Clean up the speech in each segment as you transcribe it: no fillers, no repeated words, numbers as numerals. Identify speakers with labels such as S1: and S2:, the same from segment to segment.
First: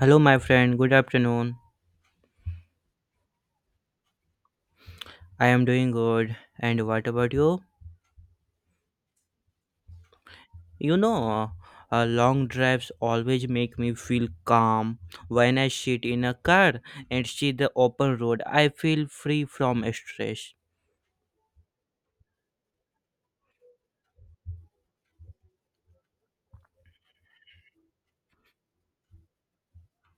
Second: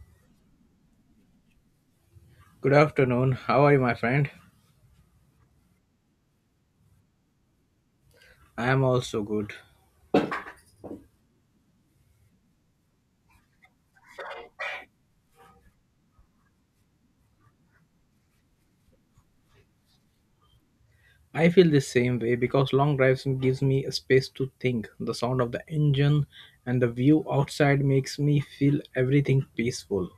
S1: Hello, my friend. Good afternoon.
S2: Good afternoon. How are you, my friend?
S1: I am doing good. And what about you?
S2: I am also good.
S1: You know, Long drives always make me feel calm. When I sit in a car and see the open road, I feel free from stress.
S2: I feel the same way because long drives gives me a space to think. The sound of the engine and the view outside makes me feel everything peaceful.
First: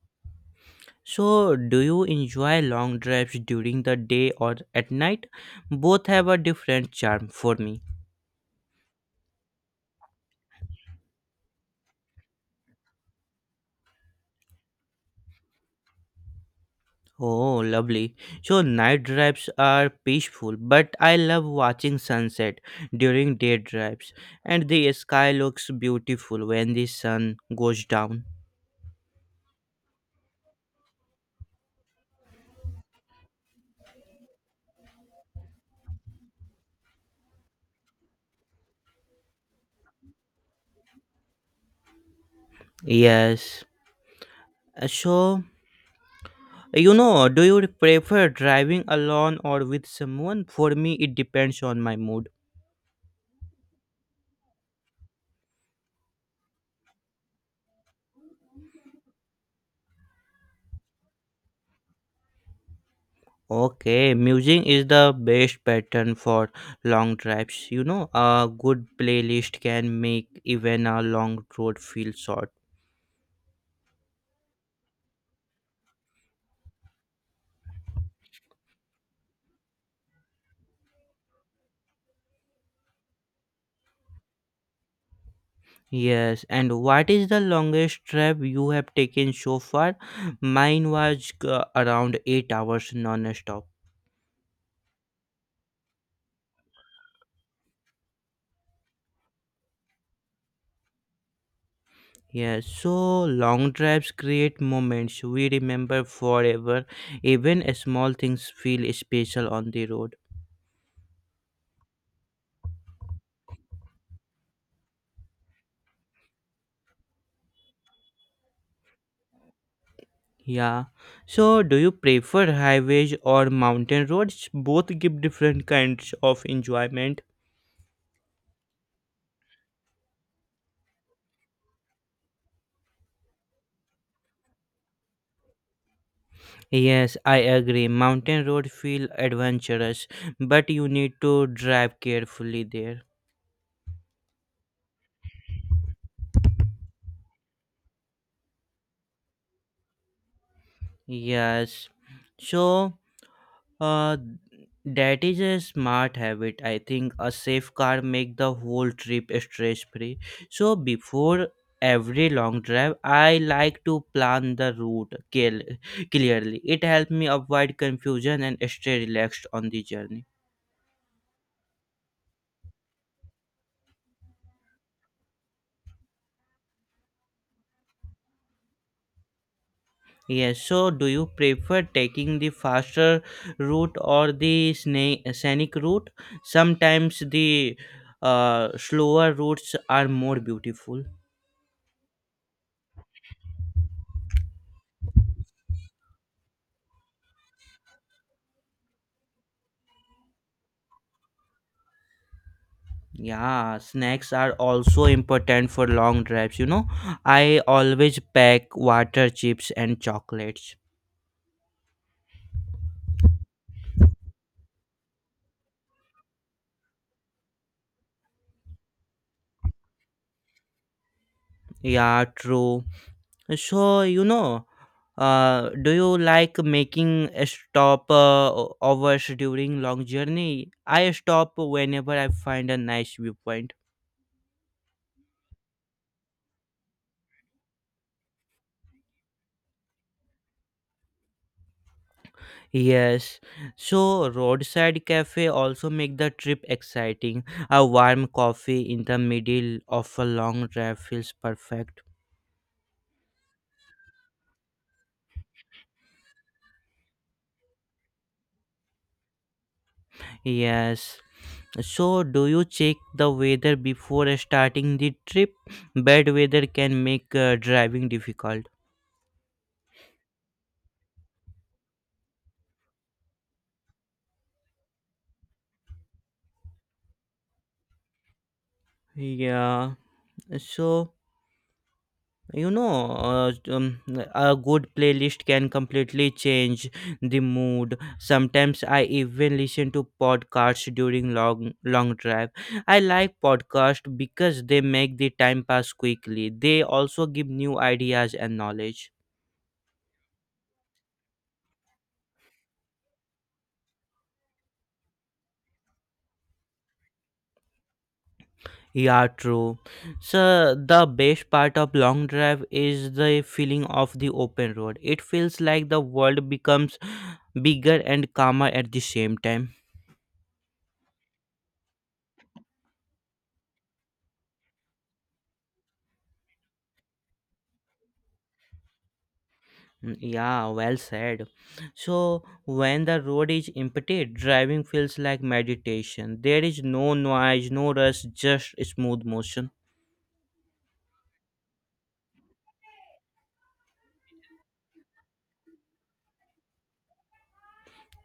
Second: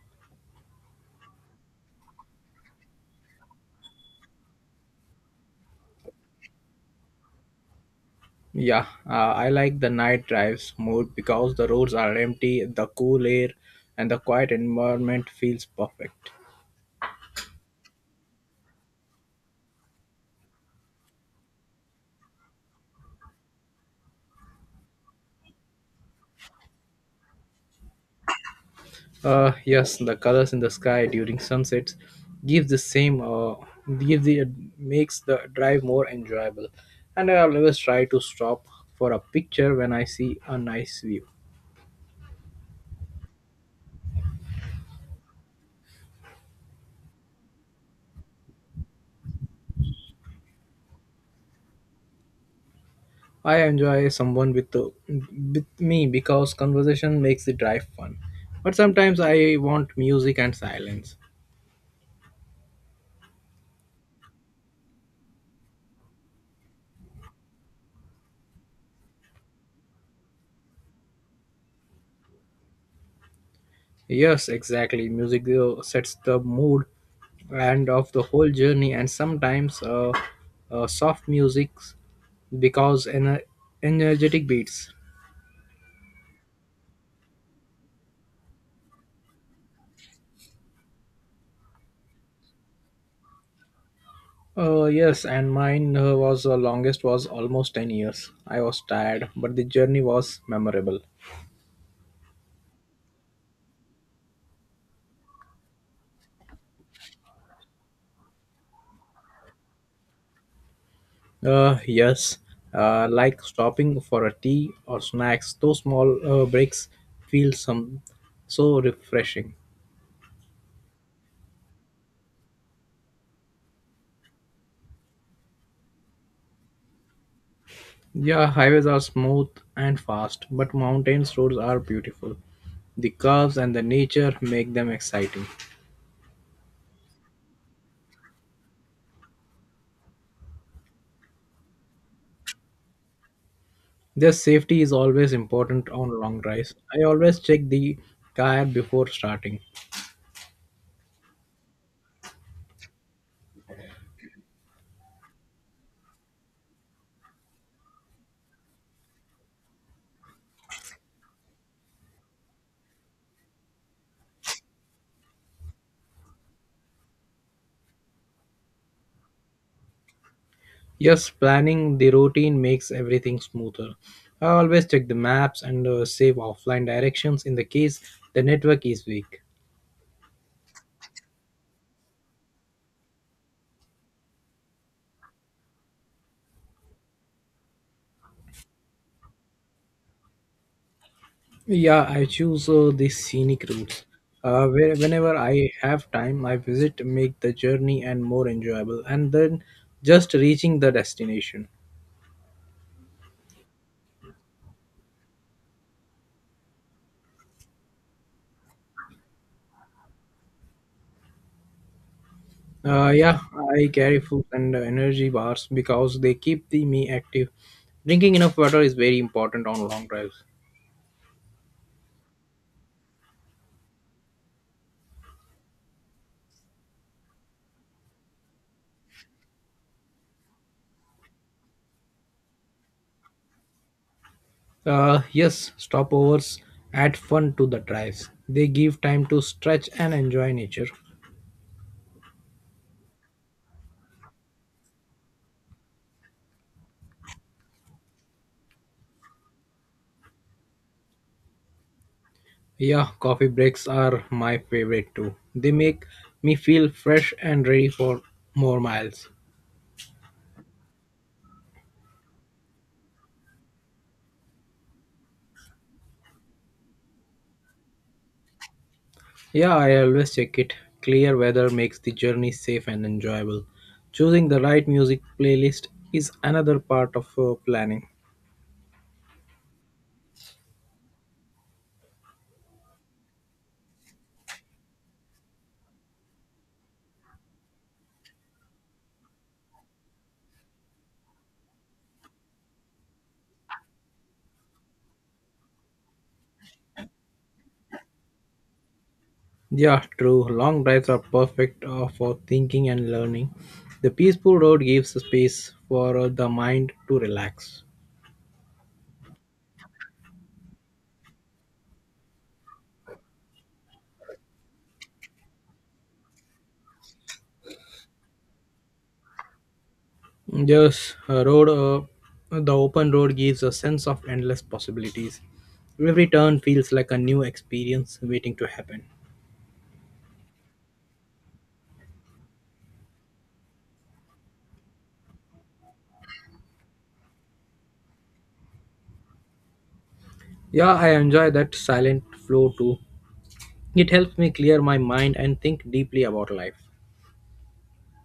S1: So, do you enjoy long drives during the day or at night? Both have a different charm for me.
S2: Yeah, I like the night drives more because the roads are empty, the cool air, and the quiet environment feels perfect.
S1: Oh, lovely. So night drives are peaceful, but I love watching sunset during day drives, and the sky looks beautiful when the sun goes down.
S2: Yes, the colors in the sky during sunsets give the same give the makes the drive more enjoyable. And I always try to stop for a picture when I see a nice view.
S1: Yes. So, do you prefer driving alone or with someone? For me, it depends on my mood.
S2: I enjoy someone with with me because conversation makes the drive fun. But sometimes I want music and silence.
S1: Okay, music is the best pattern for long drives. A good playlist can make even a long road feel short.
S2: Yes, exactly. Music sets the mood and of the whole journey and sometimes soft music because energetic beats.
S1: Yes, and what is the longest trip you have taken so far? Mine was around 8 hours non-stop.
S2: Yes, and mine was longest was almost 10 years. I was tired, but the journey was memorable.
S1: Yes, so long drives create moments we remember forever. Even small things feel special on the road.
S2: Yes, like stopping for a tea or snacks, those small breaks feel some so refreshing.
S1: Yeah. So, do you prefer highways or mountain roads? Both give different kinds of enjoyment.
S2: Yeah, highways are smooth and fast, but mountain roads are beautiful. The curves and the nature make them exciting.
S1: Yes, I agree. Mountain roads feel adventurous, but you need to drive carefully there.
S2: Their safety is always important on long drives. I always check the car before starting.
S1: Yes. So, uh, that is a smart habit. I think a safe car make the whole trip stress free. So before every long drive, I like to plan the clearly. It helps me avoid confusion and stay relaxed on the journey.
S2: Yes, planning the routine makes everything smoother. I always check the maps and save offline directions in the case the network is weak.
S1: Yes. So, do you prefer taking the faster route or the scenic route? Sometimes the slower routes are more beautiful.
S2: Yeah, I choose the scenic routes. Whenever I have time, I visit make the journey and more enjoyable, and then just reaching the destination.
S1: Yeah, snacks are also important for long drives, I always pack water, chips, and chocolates.
S2: Yeah, I carry food and energy bars because they keep the me active. Drinking enough water is very important on long drives.
S1: Yeah, true. So, do you like making a stop hours during long journey? I stop whenever I find a nice viewpoint.
S2: Yes, stopovers add fun to the drives. They give time to stretch and enjoy nature.
S1: Yes. So, roadside cafe also make the trip exciting. A warm coffee in the middle of a long drive feels perfect.
S2: Yeah, coffee breaks are my favorite too. They make me feel fresh and ready for more miles.
S1: Yes. So, do you check the weather before starting the trip? Bad weather can make driving difficult.
S2: Yeah, I always check it. Clear weather makes the journey safe and enjoyable. Choosing the right music playlist is another part of planning.
S1: Yeah. So, you know, uh, um, a good playlist can completely change the mood. Sometimes I even listen to podcasts during long drive. I like podcasts because they make the time pass quickly. They also give new ideas and knowledge.
S2: Yeah, true. Long drives are perfect for thinking and learning. The peaceful road gives space for the mind to relax.
S1: Yeah, true. So the best part of long drive is the feeling of the open road. It feels like the world becomes bigger and calmer at the same time.
S2: Yes, a road. The open road gives a sense of endless possibilities. Every turn feels like a new experience waiting to happen.
S1: Mm, yeah, well said. So when the road is empty, driving feels like meditation. There is no noise, no rush, just smooth motion.
S2: Yeah, I enjoy that silent flow too. It helps me clear my mind and think deeply about life.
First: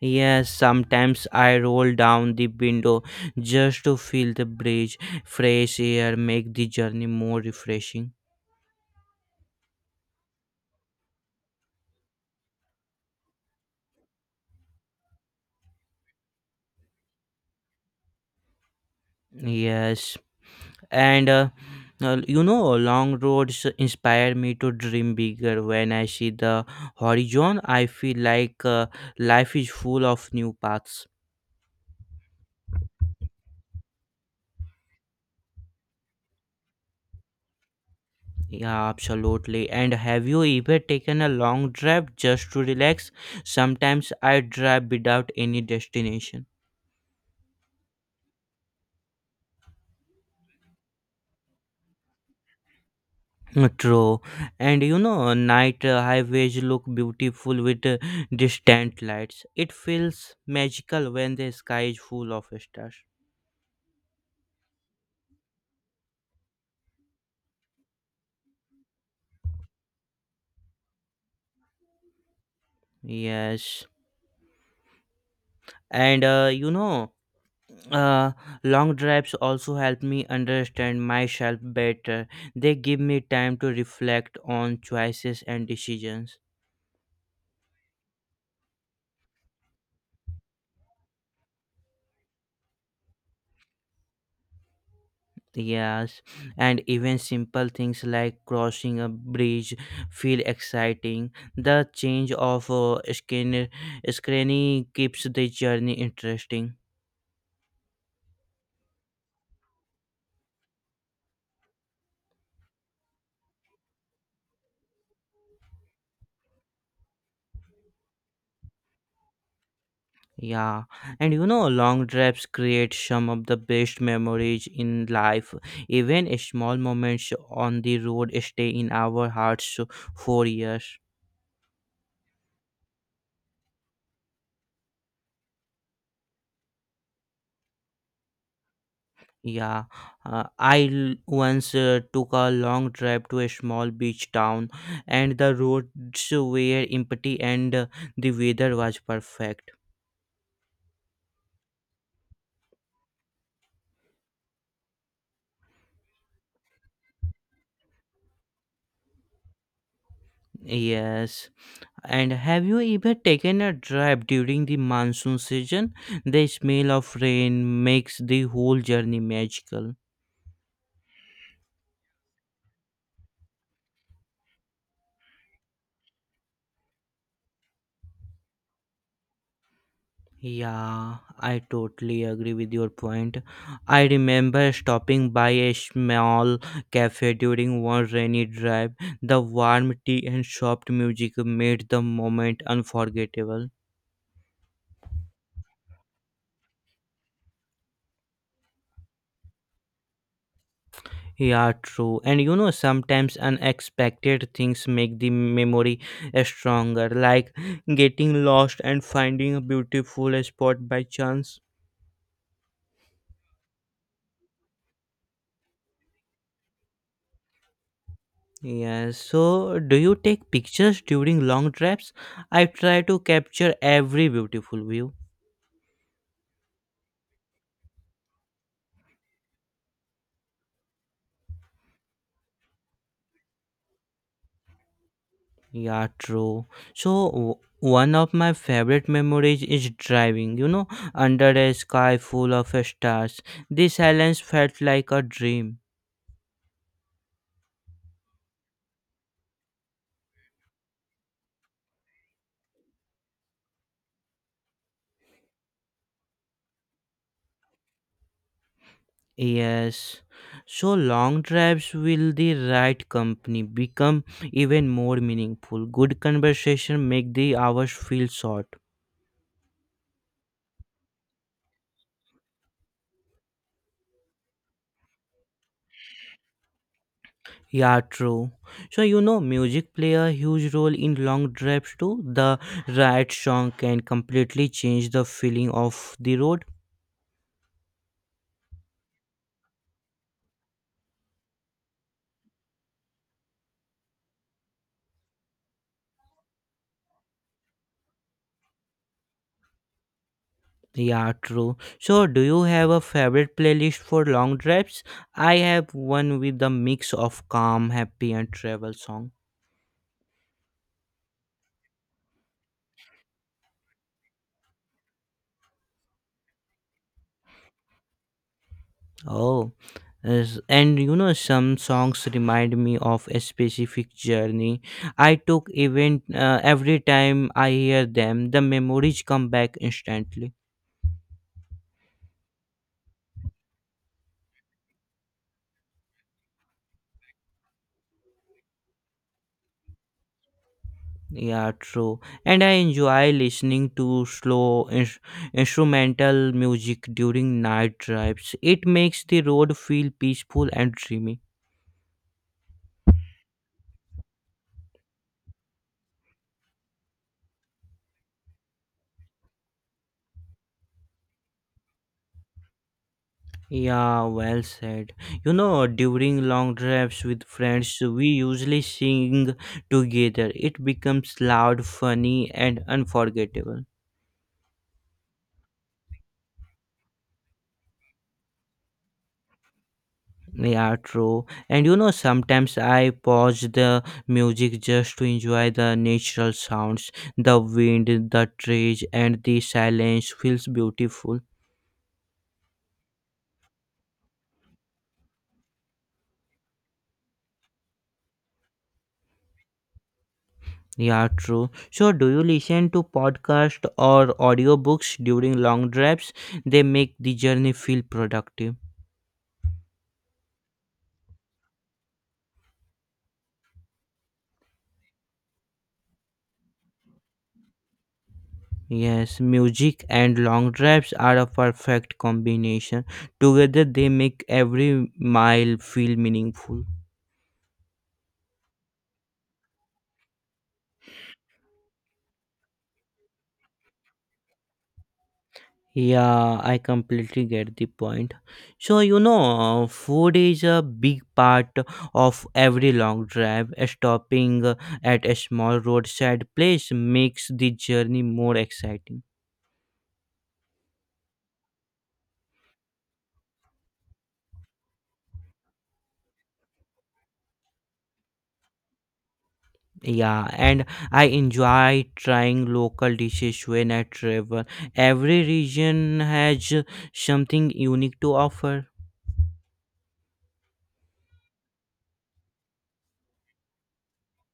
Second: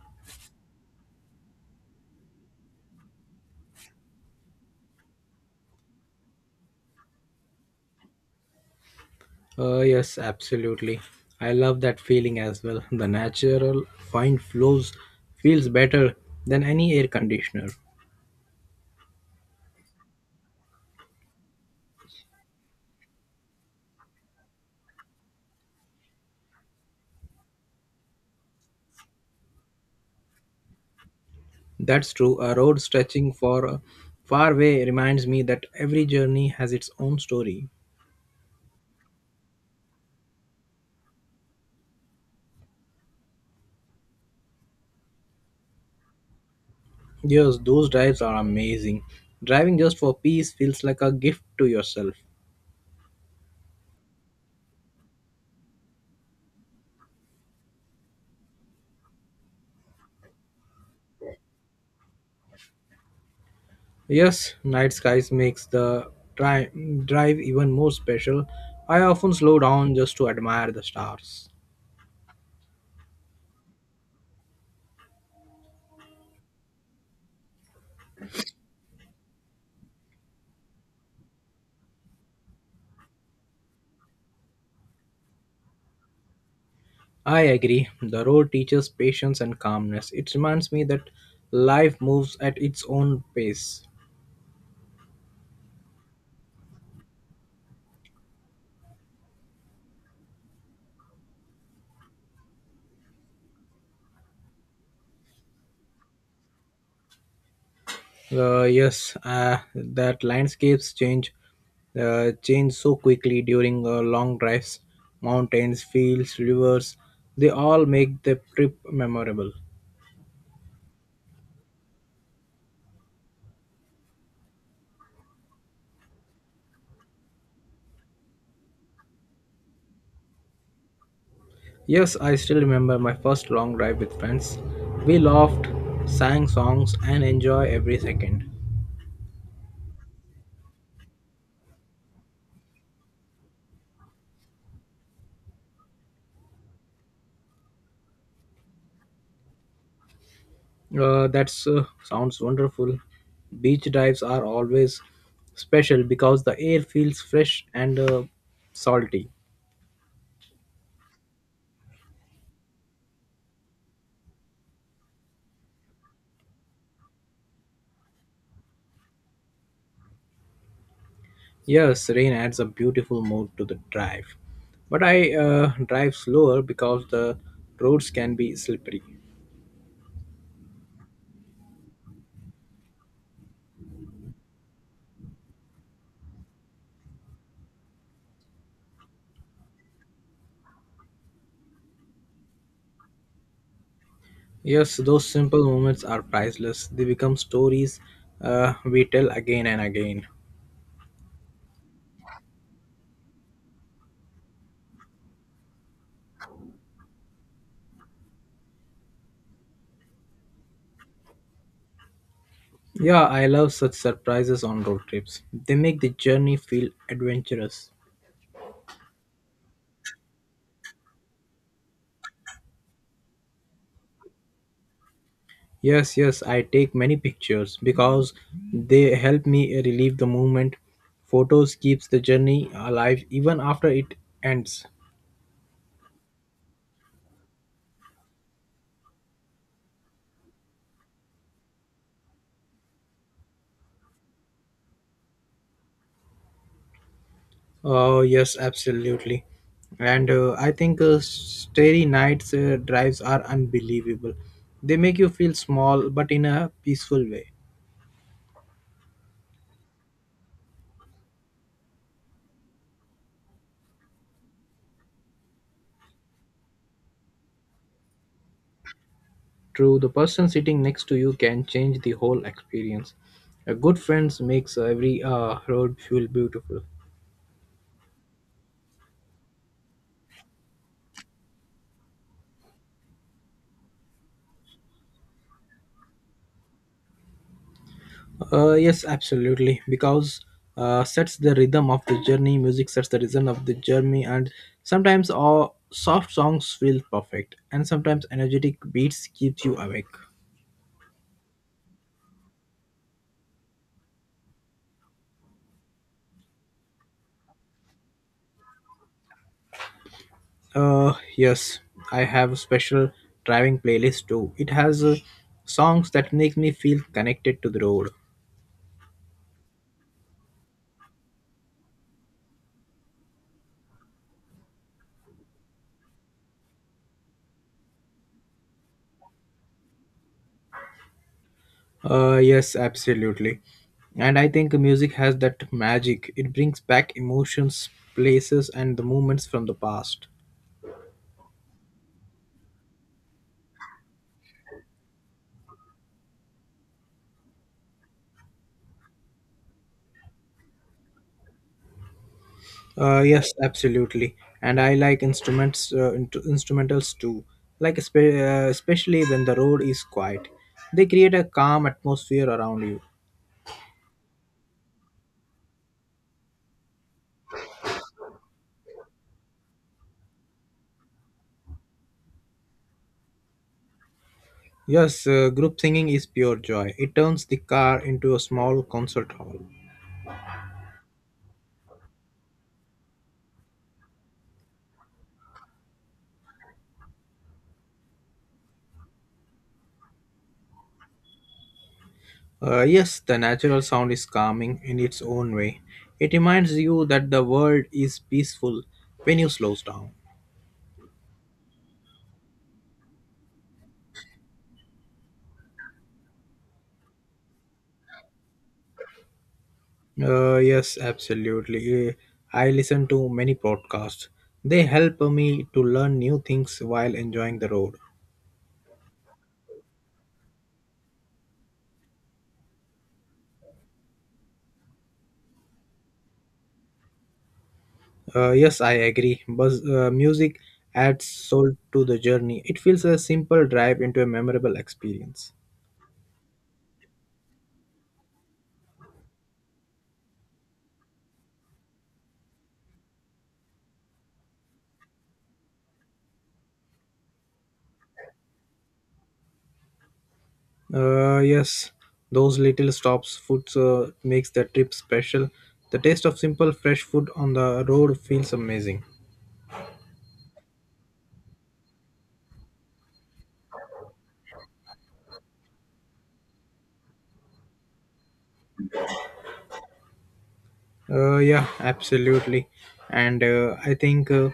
S1: Yes, sometimes I roll down the window just to feel the breeze, fresh air, make the journey more refreshing.
S2: Yes, absolutely. I love that feeling as well. The natural fine flows feels better than any air conditioner.
S1: Yes, and long roads inspire me to dream bigger. When I see the horizon, I feel like life is full of new paths.
S2: That's true. A road stretching for a far way reminds me that every journey has its own story.
S1: Yeah, absolutely. And have you ever taken a long drive just to relax? Sometimes I drive without any destination.
S2: Yes, those drives are amazing. Driving just for peace feels like a gift to yourself.
S1: True, and you know, night highways look beautiful with distant lights. It feels magical when the sky is full of stars.
S2: Yes, night skies makes the drive even more special. I often slow down just to admire the stars.
S1: Yes. And uh, long drives also help me understand myself better. They give me time to reflect on choices and decisions.
S2: I agree. The road teaches patience and calmness. It reminds me that life moves at its own pace.
S1: Yes. And even simple things like crossing a bridge feel exciting. The change of screening keeps the journey interesting.
S2: Yes, that landscapes change, change so quickly during long drives. Mountains, fields, rivers, they all make the trip memorable.
S1: Yeah, and you know, long drives create some of the best memories in life. Even small moments on the road stay in our hearts for years.
S2: Yes, I still remember my first long drive with friends. We laughed, sang songs, and enjoy every second.
S1: Yeah, I once took a long drive to a small beach town, and the roads were empty and the weather was perfect.
S2: That's sounds wonderful. Beach dives are always special because the air feels fresh and salty.
S1: Yes, and have you ever taken a drive during the monsoon season? The smell of rain makes the whole journey magical.
S2: Yes, rain adds a beautiful mood to the drive, but I drive slower because the roads can be slippery.
S1: Yeah, I totally agree with your point. I remember stopping by a small cafe during one rainy drive. The warm tea and soft music made the moment unforgettable.
S2: Yes, those simple moments are priceless. They become stories we tell again and again.
S1: Yeah, true. And you know, sometimes unexpected things make the memory stronger, like getting lost and finding a beautiful spot by chance.
S2: Yeah, I love such surprises on road trips. They make the journey feel adventurous.
S1: Yeah, so do you take pictures during long trips? I try to capture every beautiful view.
S2: Yes, yes, I take many pictures because they help me relieve the moment. Photos keeps the journey alive even after it ends.
S1: Yeah, true. So, one of my favorite memories is driving, you know, under a sky full of stars. The silence felt like a dream.
S2: Oh, yes, absolutely. And I think starry nights drives are unbelievable. They make you feel small but in a peaceful way.
S1: Yes, so long drives will the right company become even more meaningful. Good conversation make the hours feel short.
S2: True, the person sitting next to you can change the whole experience. A good friends makes every road feel beautiful.
S1: Yeah, true. So you know, music play a huge role in long drives too. The right song can completely change the feeling of the road.
S2: Yes, absolutely. Because sets the rhythm of the journey, music sets the rhythm of the journey, and sometimes all soft songs feel perfect, and sometimes energetic beats keeps you awake.
S1: Yeah, true. So do you have a favorite playlist for long drives? I have one with a mix of calm, happy, and travel songs.
S2: Yes, I have a special driving playlist too. It has songs that make me feel connected to the road.
S1: Oh, and you know, some songs remind me of a specific journey I took. Even every time I hear them, the memories come back instantly.
S2: Yes, absolutely. And I think music has that magic. It brings back emotions, places, and the moments from the past.
S1: Yeah, true. And I enjoy listening to slow instrumental music during night drives. It makes the road feel peaceful and dreamy.
S2: Yes, absolutely. And I like instruments, instrumentals too. Like especially when the road is quiet, they create a calm atmosphere around you.
S1: Yeah, well said. You know, during long drives with friends, we usually sing together. It becomes loud, funny, and unforgettable.
S2: Yes, group singing is pure joy. It turns the car into a small concert hall.
S1: Yeah, true. And you know, sometimes I pause the music just to enjoy the natural sounds. The wind, the trees, and the silence feels beautiful.
S2: Yes, the natural sound is calming in its own way. It reminds you that the world is peaceful when you slow down.
S1: Yeah, true. So, do you listen to podcast or audiobooks during long drives? They make the journey feel productive.
S2: Yes, absolutely. I listen to many podcasts. They help me to learn new things while enjoying the road.
S1: Yes, music and long drives are a perfect combination. Together, they make every mile feel meaningful.
S2: Yes, I agree. But music adds soul to the journey. It feels a simple drive into a memorable experience.
S1: Yeah, I completely get the point. So, you know, food is a big part of every long drive. Stopping at a small roadside place makes the journey more exciting.
S2: Yes, those little stops, foods makes the trip special. The taste of simple fresh food on the road feels amazing.
S1: Yeah, and I enjoy trying local dishes when I travel. Every region has something unique to offer.
S2: Yeah, absolutely. And uh, I think. Uh,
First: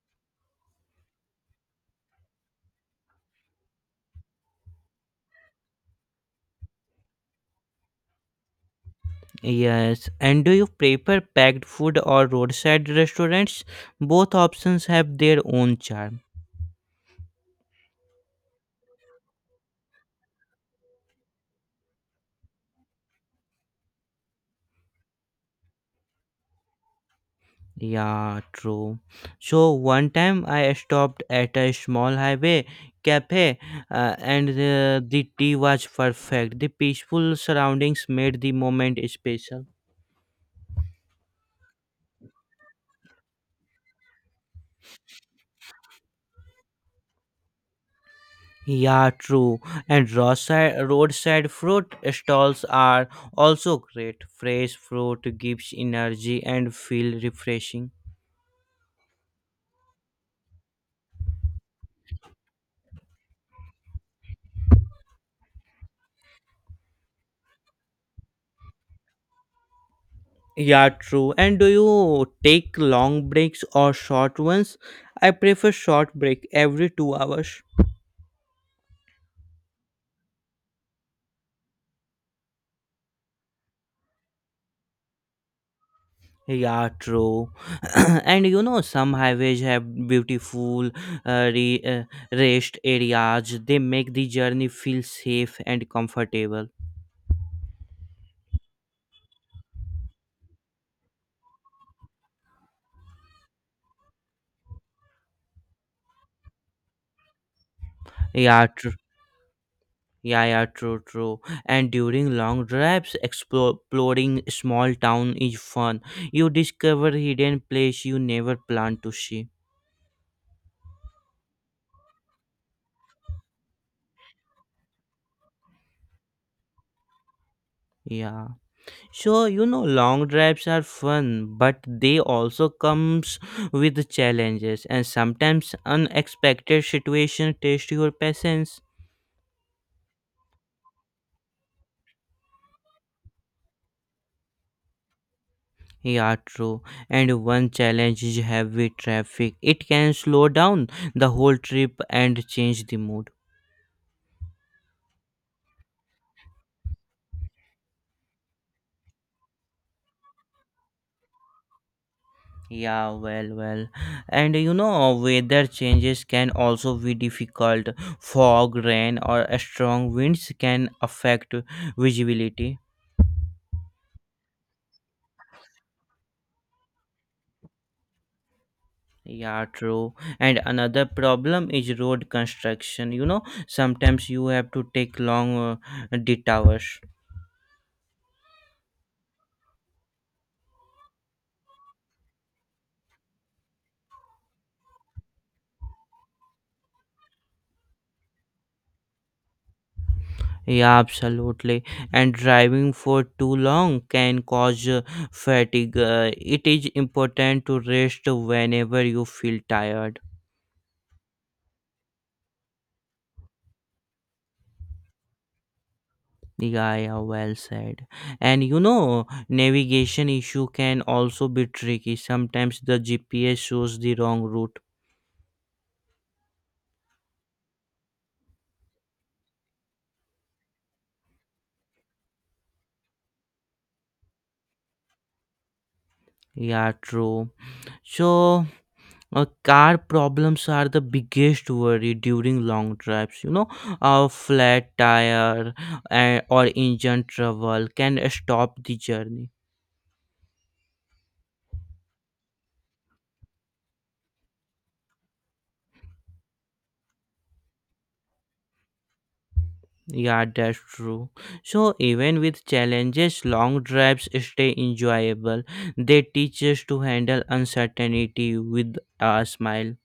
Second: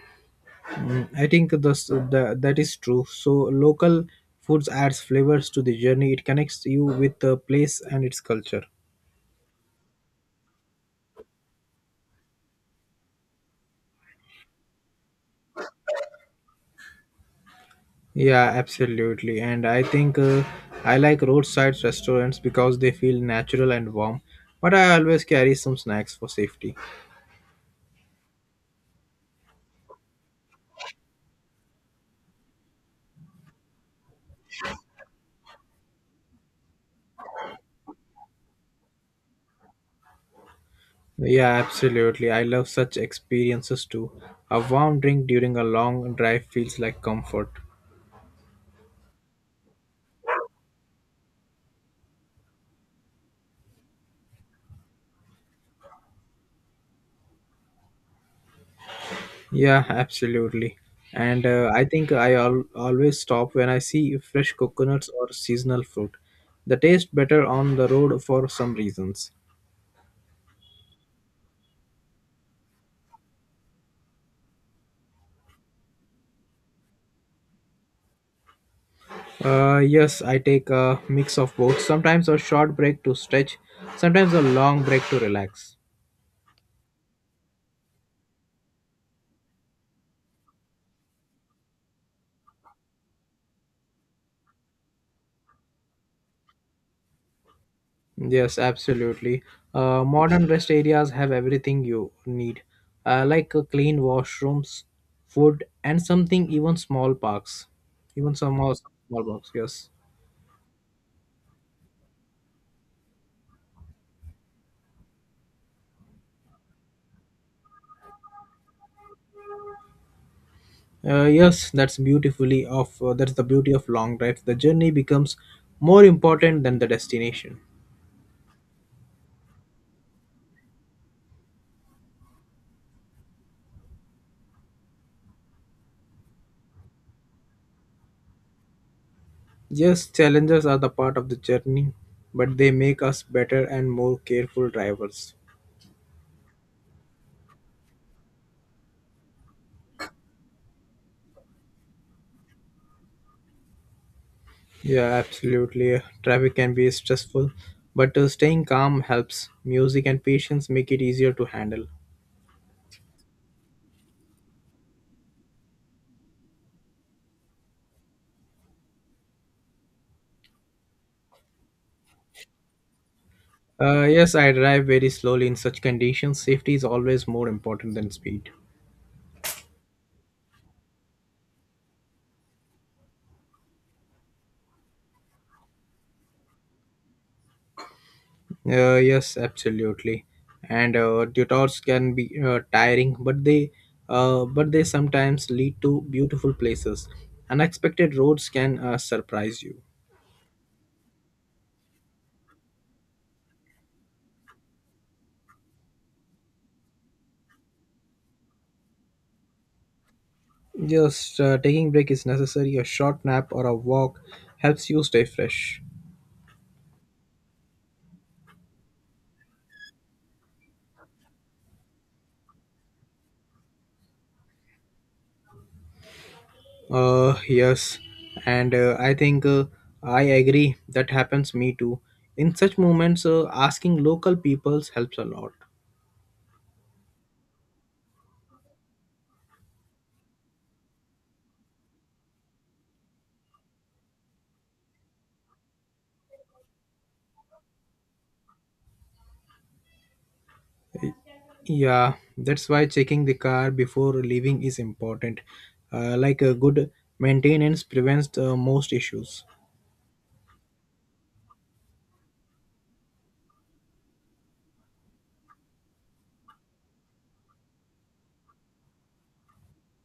S2: Mm, I think that is true. So local foods adds flavors to the journey. It connects you with the place and its culture.
S1: Yes, and do you prefer packed food or roadside restaurants? Both options have their own charm.
S2: Yeah, absolutely. And I like roadside restaurants because they feel natural and warm. But I always carry some snacks for safety.
S1: Yeah, true. So one time I stopped at a small highway cafe and the tea was perfect. The peaceful surroundings made the moment special.
S2: Yeah, absolutely. I love such experiences too. A warm drink during a long drive feels like comfort.
S1: Yeah, true. And roadside fruit stalls are also great. Fresh fruit gives energy and feel refreshing.
S2: Yeah, absolutely. And I think always stop when I see fresh coconuts or seasonal fruit. They taste better on the road for some reasons.
S1: Yeah, true. And do you take long breaks or short ones? I prefer short break every 2 hours.
S2: Yes, I take a mix of both. Sometimes a short break to stretch, sometimes a long break to relax.
S1: Yeah, true. And you know, some highways have beautiful uh, re- uh, rest areas. They make the journey feel safe and comfortable.
S2: Yes, absolutely. Modern rest areas have everything you need, like clean washrooms, food, and something even small parks. Even some
S1: Yeah,
S2: small parks, yes.
S1: yeah, yeah, true, true. And during long drives, exploring small town is fun. You discover hidden place you never planned to see.
S2: That's the beauty of long drives. The journey becomes more important than the destination.
S1: Yeah. So you know, long drives are fun, but they also comes with challenges, and sometimes unexpected situation test your patience.
S2: Yes, challenges are the part of the journey, but they make us better and more careful drivers.
S1: Yeah, true. And one challenge is heavy traffic. It can slow down the whole trip and change the mood.
S2: Yeah, absolutely. Traffic can be stressful, but staying calm helps. Music and patience make it easier to handle.
S1: Yeah, well, well. And you know, weather changes can also be difficult. Fog, rain, or a strong winds can affect visibility.
S2: Yes, I drive very slowly in such conditions. Safety is always more important than speed.
S1: Yeah, true. And another problem is road construction. You know, sometimes you have to take long detours.
S2: Yes, absolutely. And tutors can be tiring, but they sometimes lead to beautiful places. Unexpected roads can surprise you.
S1: Yeah, absolutely. And driving for too long can cause fatigue. It is important to rest whenever you feel tired.
S2: Just taking break is necessary. A short nap or a walk helps you stay fresh.
S1: Yeah, well said. And you know, navigation issue can also be tricky. Sometimes the GPS shows the wrong route.
S2: Yes, and I think I agree. That happens me too. In such moments, asking local peoples helps a lot.
S1: Yeah, true. So, car problems are the biggest worry during long drives. You know, a flat tire or engine trouble can stop the journey.
S2: Yeah, that's why checking the car before leaving is important. Like a good maintenance prevents the most issues.
S1: Yeah, that's true. So, even with challenges, long drives stay enjoyable. They teach us to handle uncertainty with a smile.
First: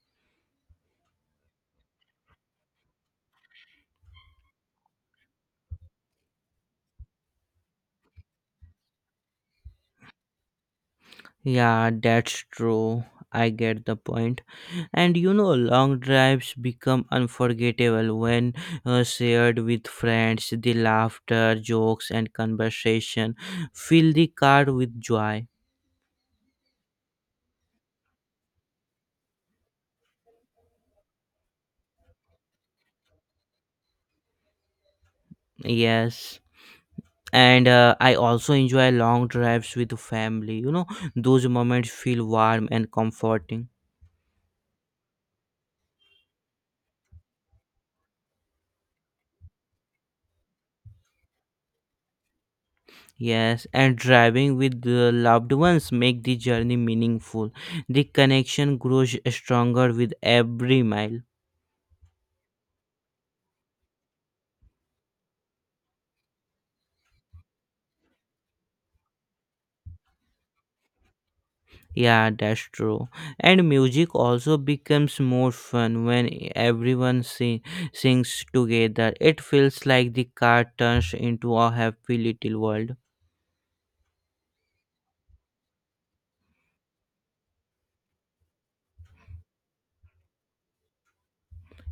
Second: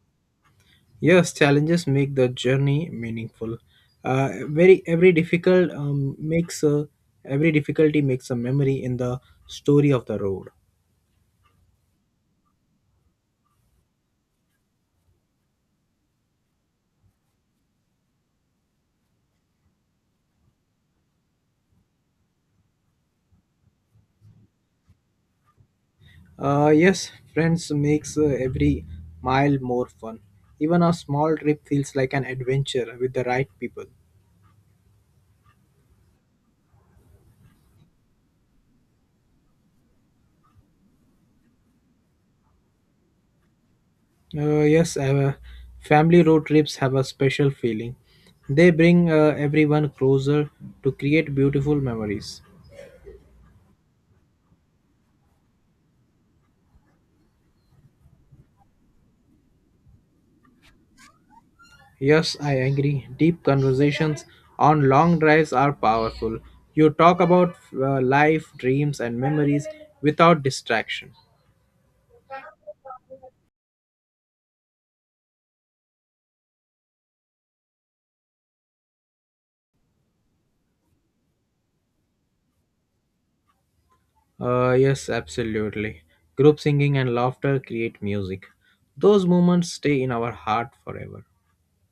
S2: Yes, challenges make the journey meaningful. Very every difficult makes a, Every difficulty makes a memory in the story of the road.
S1: Yeah, that's true. I get the point. And you know, long drives become unforgettable when shared with friends. The laughter, jokes, and conversation fill the car with joy.
S2: Yes, friends makes every mile more fun. Even a small trip feels like an adventure with the right people.
S1: Yes. And I also enjoy long drives with family, you know, those moments feel warm and comforting.
S2: Yes, family road trips have a special feeling. They bring everyone closer to create beautiful memories.
S1: Yes, and driving with the loved ones make the journey meaningful. The connection grows stronger with every mile.
S2: Yes, I agree. Deep conversations on long drives are powerful. You talk about life, dreams, and memories without distraction.
S1: Yeah, that's true. And music also becomes more fun when everyone sings together. It feels like the car turns into a happy little world.
S2: Yes, absolutely. Group singing and laughter create music. Those moments stay in our heart forever.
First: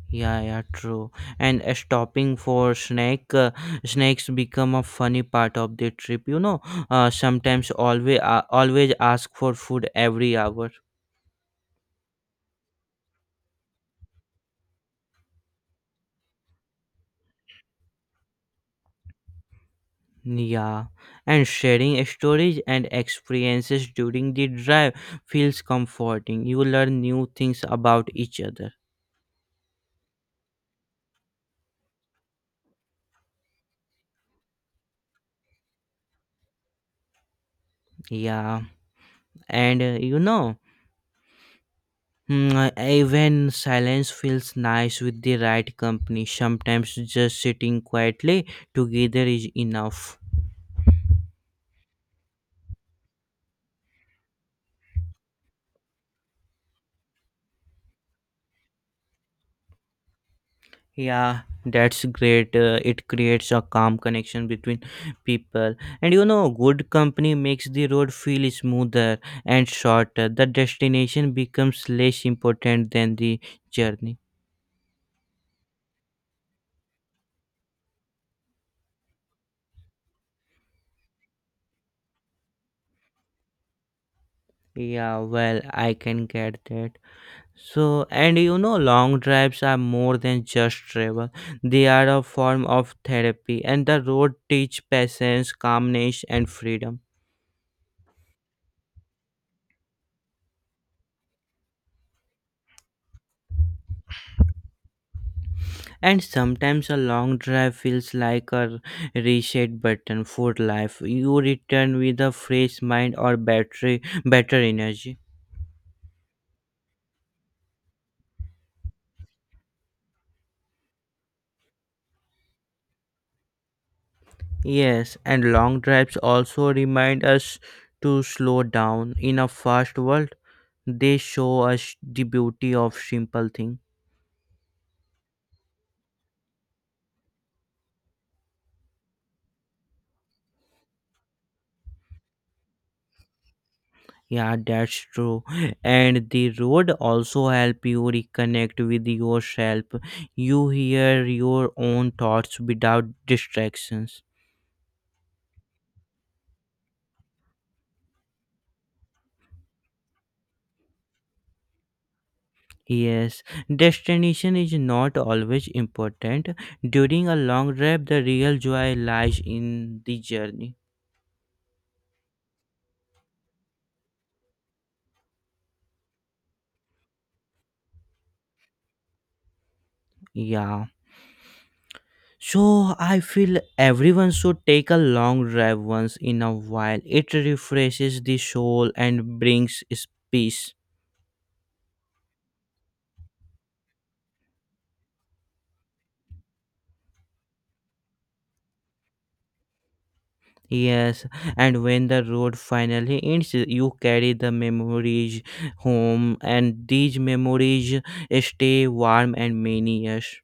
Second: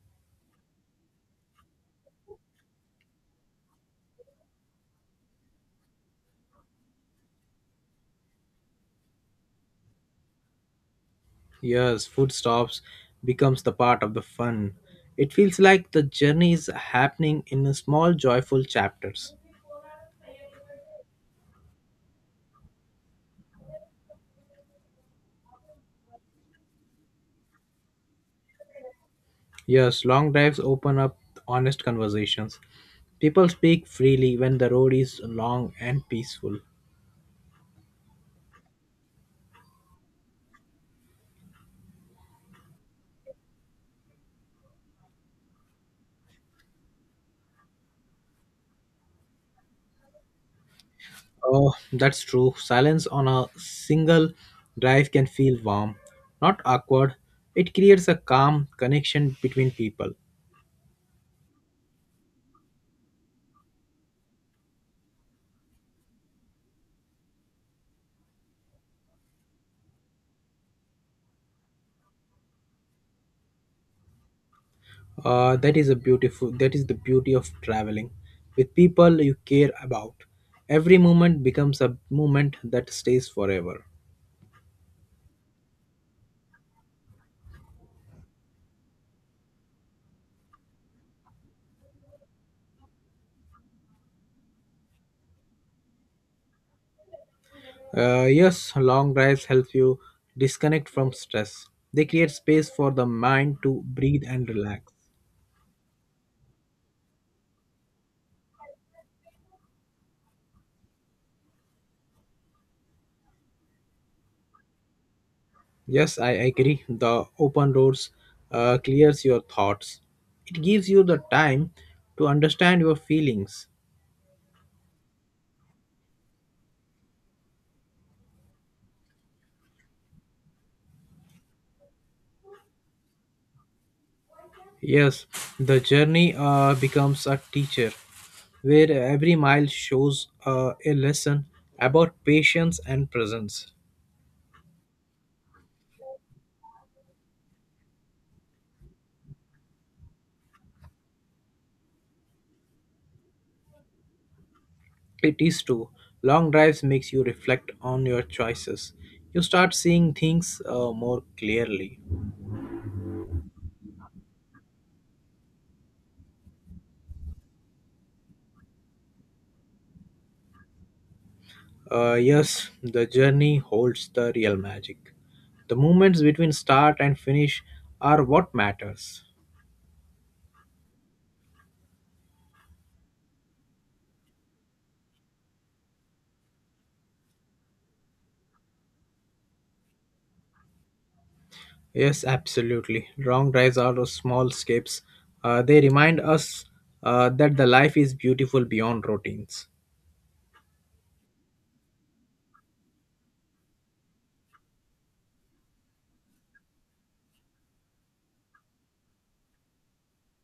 S1: Yeah, yeah, true. And stopping for snacks become a funny part of the trip. You know, sometimes always ask for food every hour.
S2: Yes, food stops becomes the part of the fun. It feels like the journey is happening in a small joyful chapters.
S1: Yeah, and sharing stories and experiences during the drive feels comforting. You learn new things about each other.
S2: Yes, long drives open up honest conversations. People speak freely when the road is long and peaceful.
S1: Yeah, and even silence feels nice with the right company. Sometimes just sitting quietly together is enough.
S2: Oh, that's true. Silence on a single drive can feel warm, not awkward. It creates a calm connection between people.
S1: Yeah, that's great. It creates a calm connection between people. And you know, good company makes the road feel smoother and shorter. The destination becomes less important than the journey.
S2: That is a beautiful. That is the beauty of traveling, with people you care about. Every moment becomes a moment that stays forever.
S1: Yeah, well, I can get that. So, and you know, long drives are more than just travel. They are a form of therapy, and the road teach patience, calmness, and freedom.
S2: Yes, long drives help you disconnect from stress. They create space for the mind to breathe and relax.
S1: And sometimes a long drive feels like a reset button for life. You return with a fresh mind or battery, better energy.
S2: Yes, I agree. The open roads clears your thoughts. It gives you the time to understand your feelings.
S1: Yes, and long drives also remind us to slow down. In a fast world, they show us the beauty of simple things.
S2: Yes, the journey becomes a teacher, where every mile shows a lesson about patience and presence.
S1: Yeah, that's true. And the road also help you reconnect with yourself. You hear your own thoughts without distractions.
S2: It is true. Long drives makes you reflect on your choices. You start seeing things more clearly.
S1: Yes, destination is not always important. During a long drive, the real joy lies in the journey.
S2: Yes, the journey holds the real magic. The moments between start and finish are what matters.
S1: Yeah. So I feel everyone should take a long drive once in a while. It refreshes the soul and brings peace.
S2: Yes, absolutely. Long drives are those small escapes. They remind us that the life is beautiful beyond routines.
S1: Yes, and when the road finally ends, you carry the memories home, and these memories stay warm and many years.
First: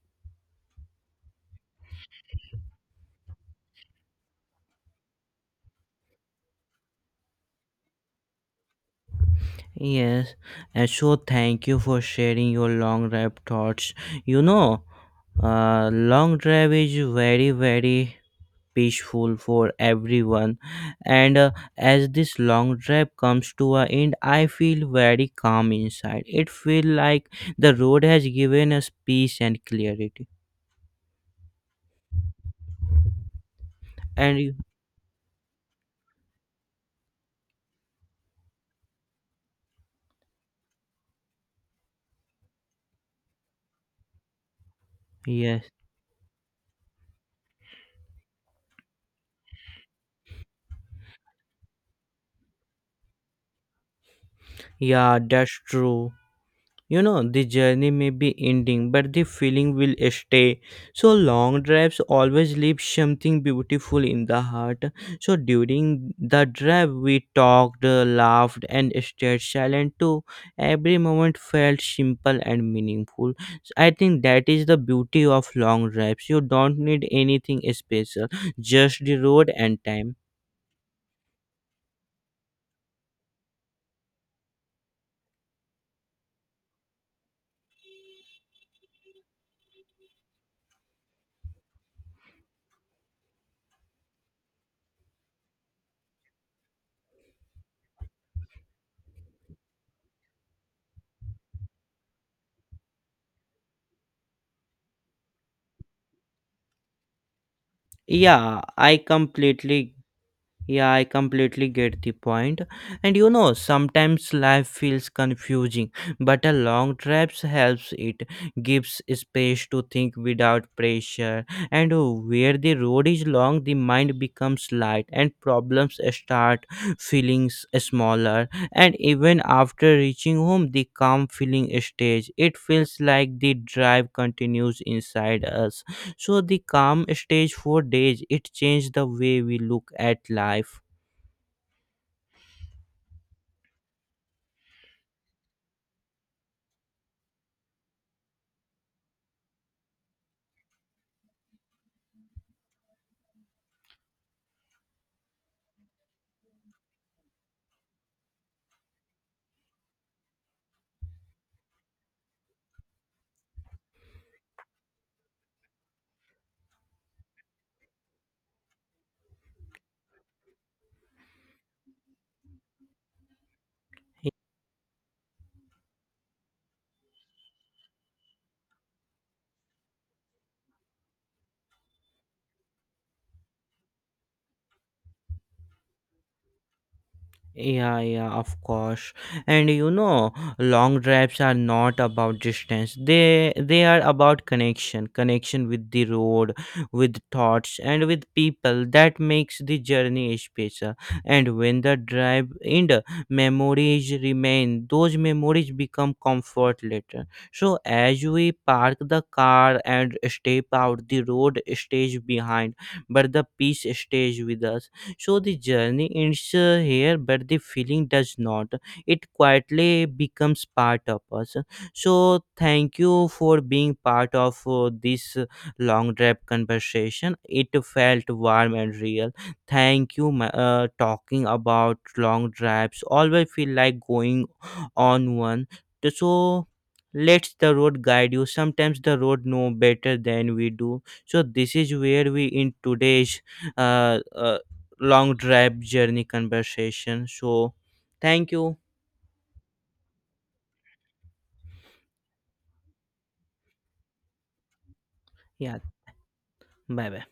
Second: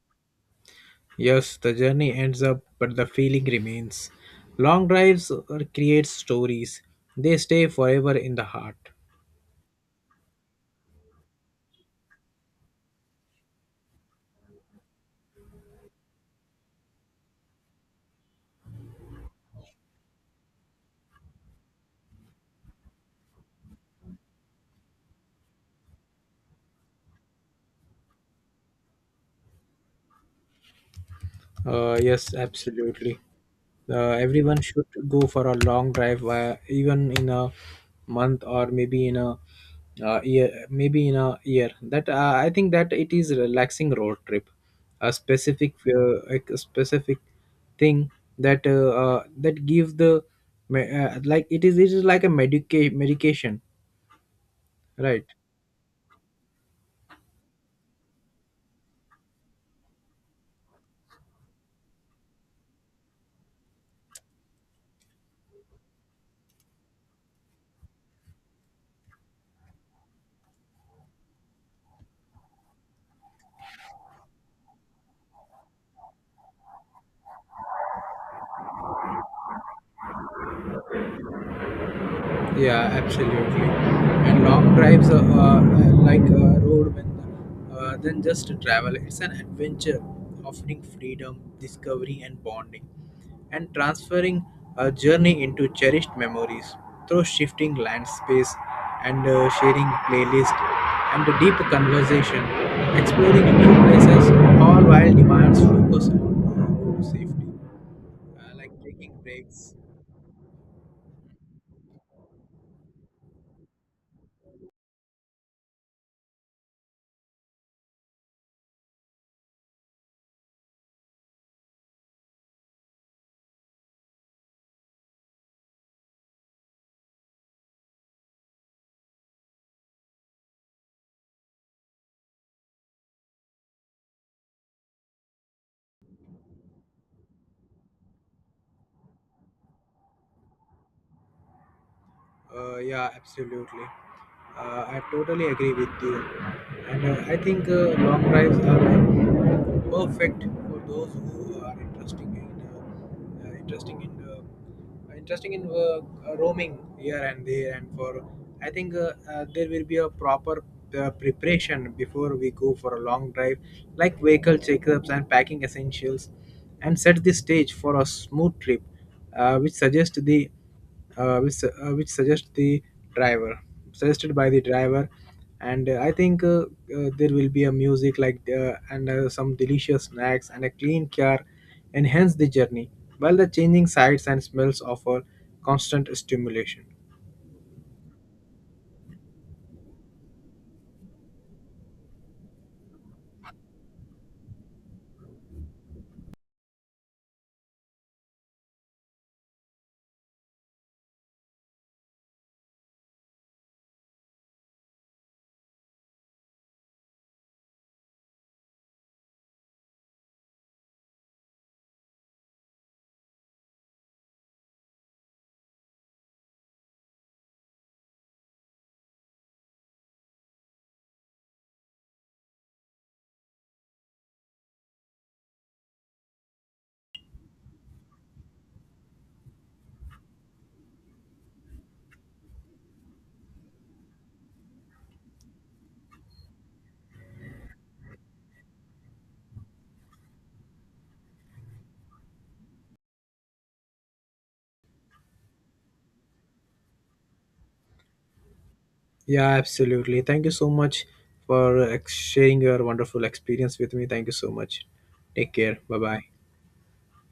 S2: Yes, the journey ends up, but the feeling remains. Long drives create stories. They stay forever in the heart.
S1: Yes, and so thank you for sharing your long drive thoughts. You know, long drive is very peaceful for everyone, and as this long drive comes to an end, I feel very calm inside. It feels like the road has given us peace and clarity.
S2: Yes, absolutely.
S1: And you-
S2: Everyone should go for a long drive, even in a month or maybe in a year. Maybe in a year. That I think that it is a relaxing road trip, a
S1: yes,
S2: specific like a specific thing that that gives the like it is like a medication,
S1: yeah,
S2: right?
S1: that's true. You know, the journey may be ending, but the feeling will stay. So long drives always leave something beautiful in the heart. So during the drive we talked, laughed, and stayed silent too. Every moment felt simple and meaningful. So I think that is the beauty of long drives. You don't need anything special, just the road and time.
S2: Yeah, absolutely. And long drives are like a road when then just travel. It's an adventure offering freedom, discovery, and bonding, and transferring a journey into cherished memories through shifting land space and sharing playlist and a deep conversation, exploring new places, all while demands focus on road safety,
S1: Yeah,
S2: like
S1: I
S2: taking breaks.
S1: completely. Yeah, I completely get the point. And you know, sometimes life feels confusing, but a long trip helps it, gives space to think without pressure. And where the road is long, the mind becomes light and problems start feeling smaller. And even after reaching home, the calm feeling stays. It feels like the drive continues inside us. So the calm stage for days, it changed the way we look at life.
S2: Yeah, absolutely. I totally agree with you. And I think long drives are perfect for those who are interesting in roaming here and there. And for I think there will be a proper preparation before we go for a long drive, like vehicle checkups and packing essentials, and set the stage for a smooth trip, which suggests the which su- which suggest the driver suggested by the driver. And I think there will be a music like and some delicious snacks and a clean car enhance the journey while the changing sights and smells offer constant stimulation.
S1: Yeah, yeah, of course. And you know, long drives are not about distance. They are about connection, connection with the road, with thoughts, and with people. That makes the journey special. And when the drive end, memories remain. Those memories become comfort later. So as we park the car and step out, the road stays behind, but the peace stays with us. So the journey ends here, but the feeling does not. It quietly becomes part of us. So thank you for being part of this long drive conversation. It felt warm and real. Talking about long drives always feel like going on one. So let the road guide you. Sometimes the road know better than we do. So this is where we in today's uh, uh, long drive journey conversation. So, thank you.
S2: Yeah, absolutely, thank you so much for sharing your wonderful experience with me. Thank you so much. Take care.
S1: Yeah,
S2: Bye bye.
S1: bye bye.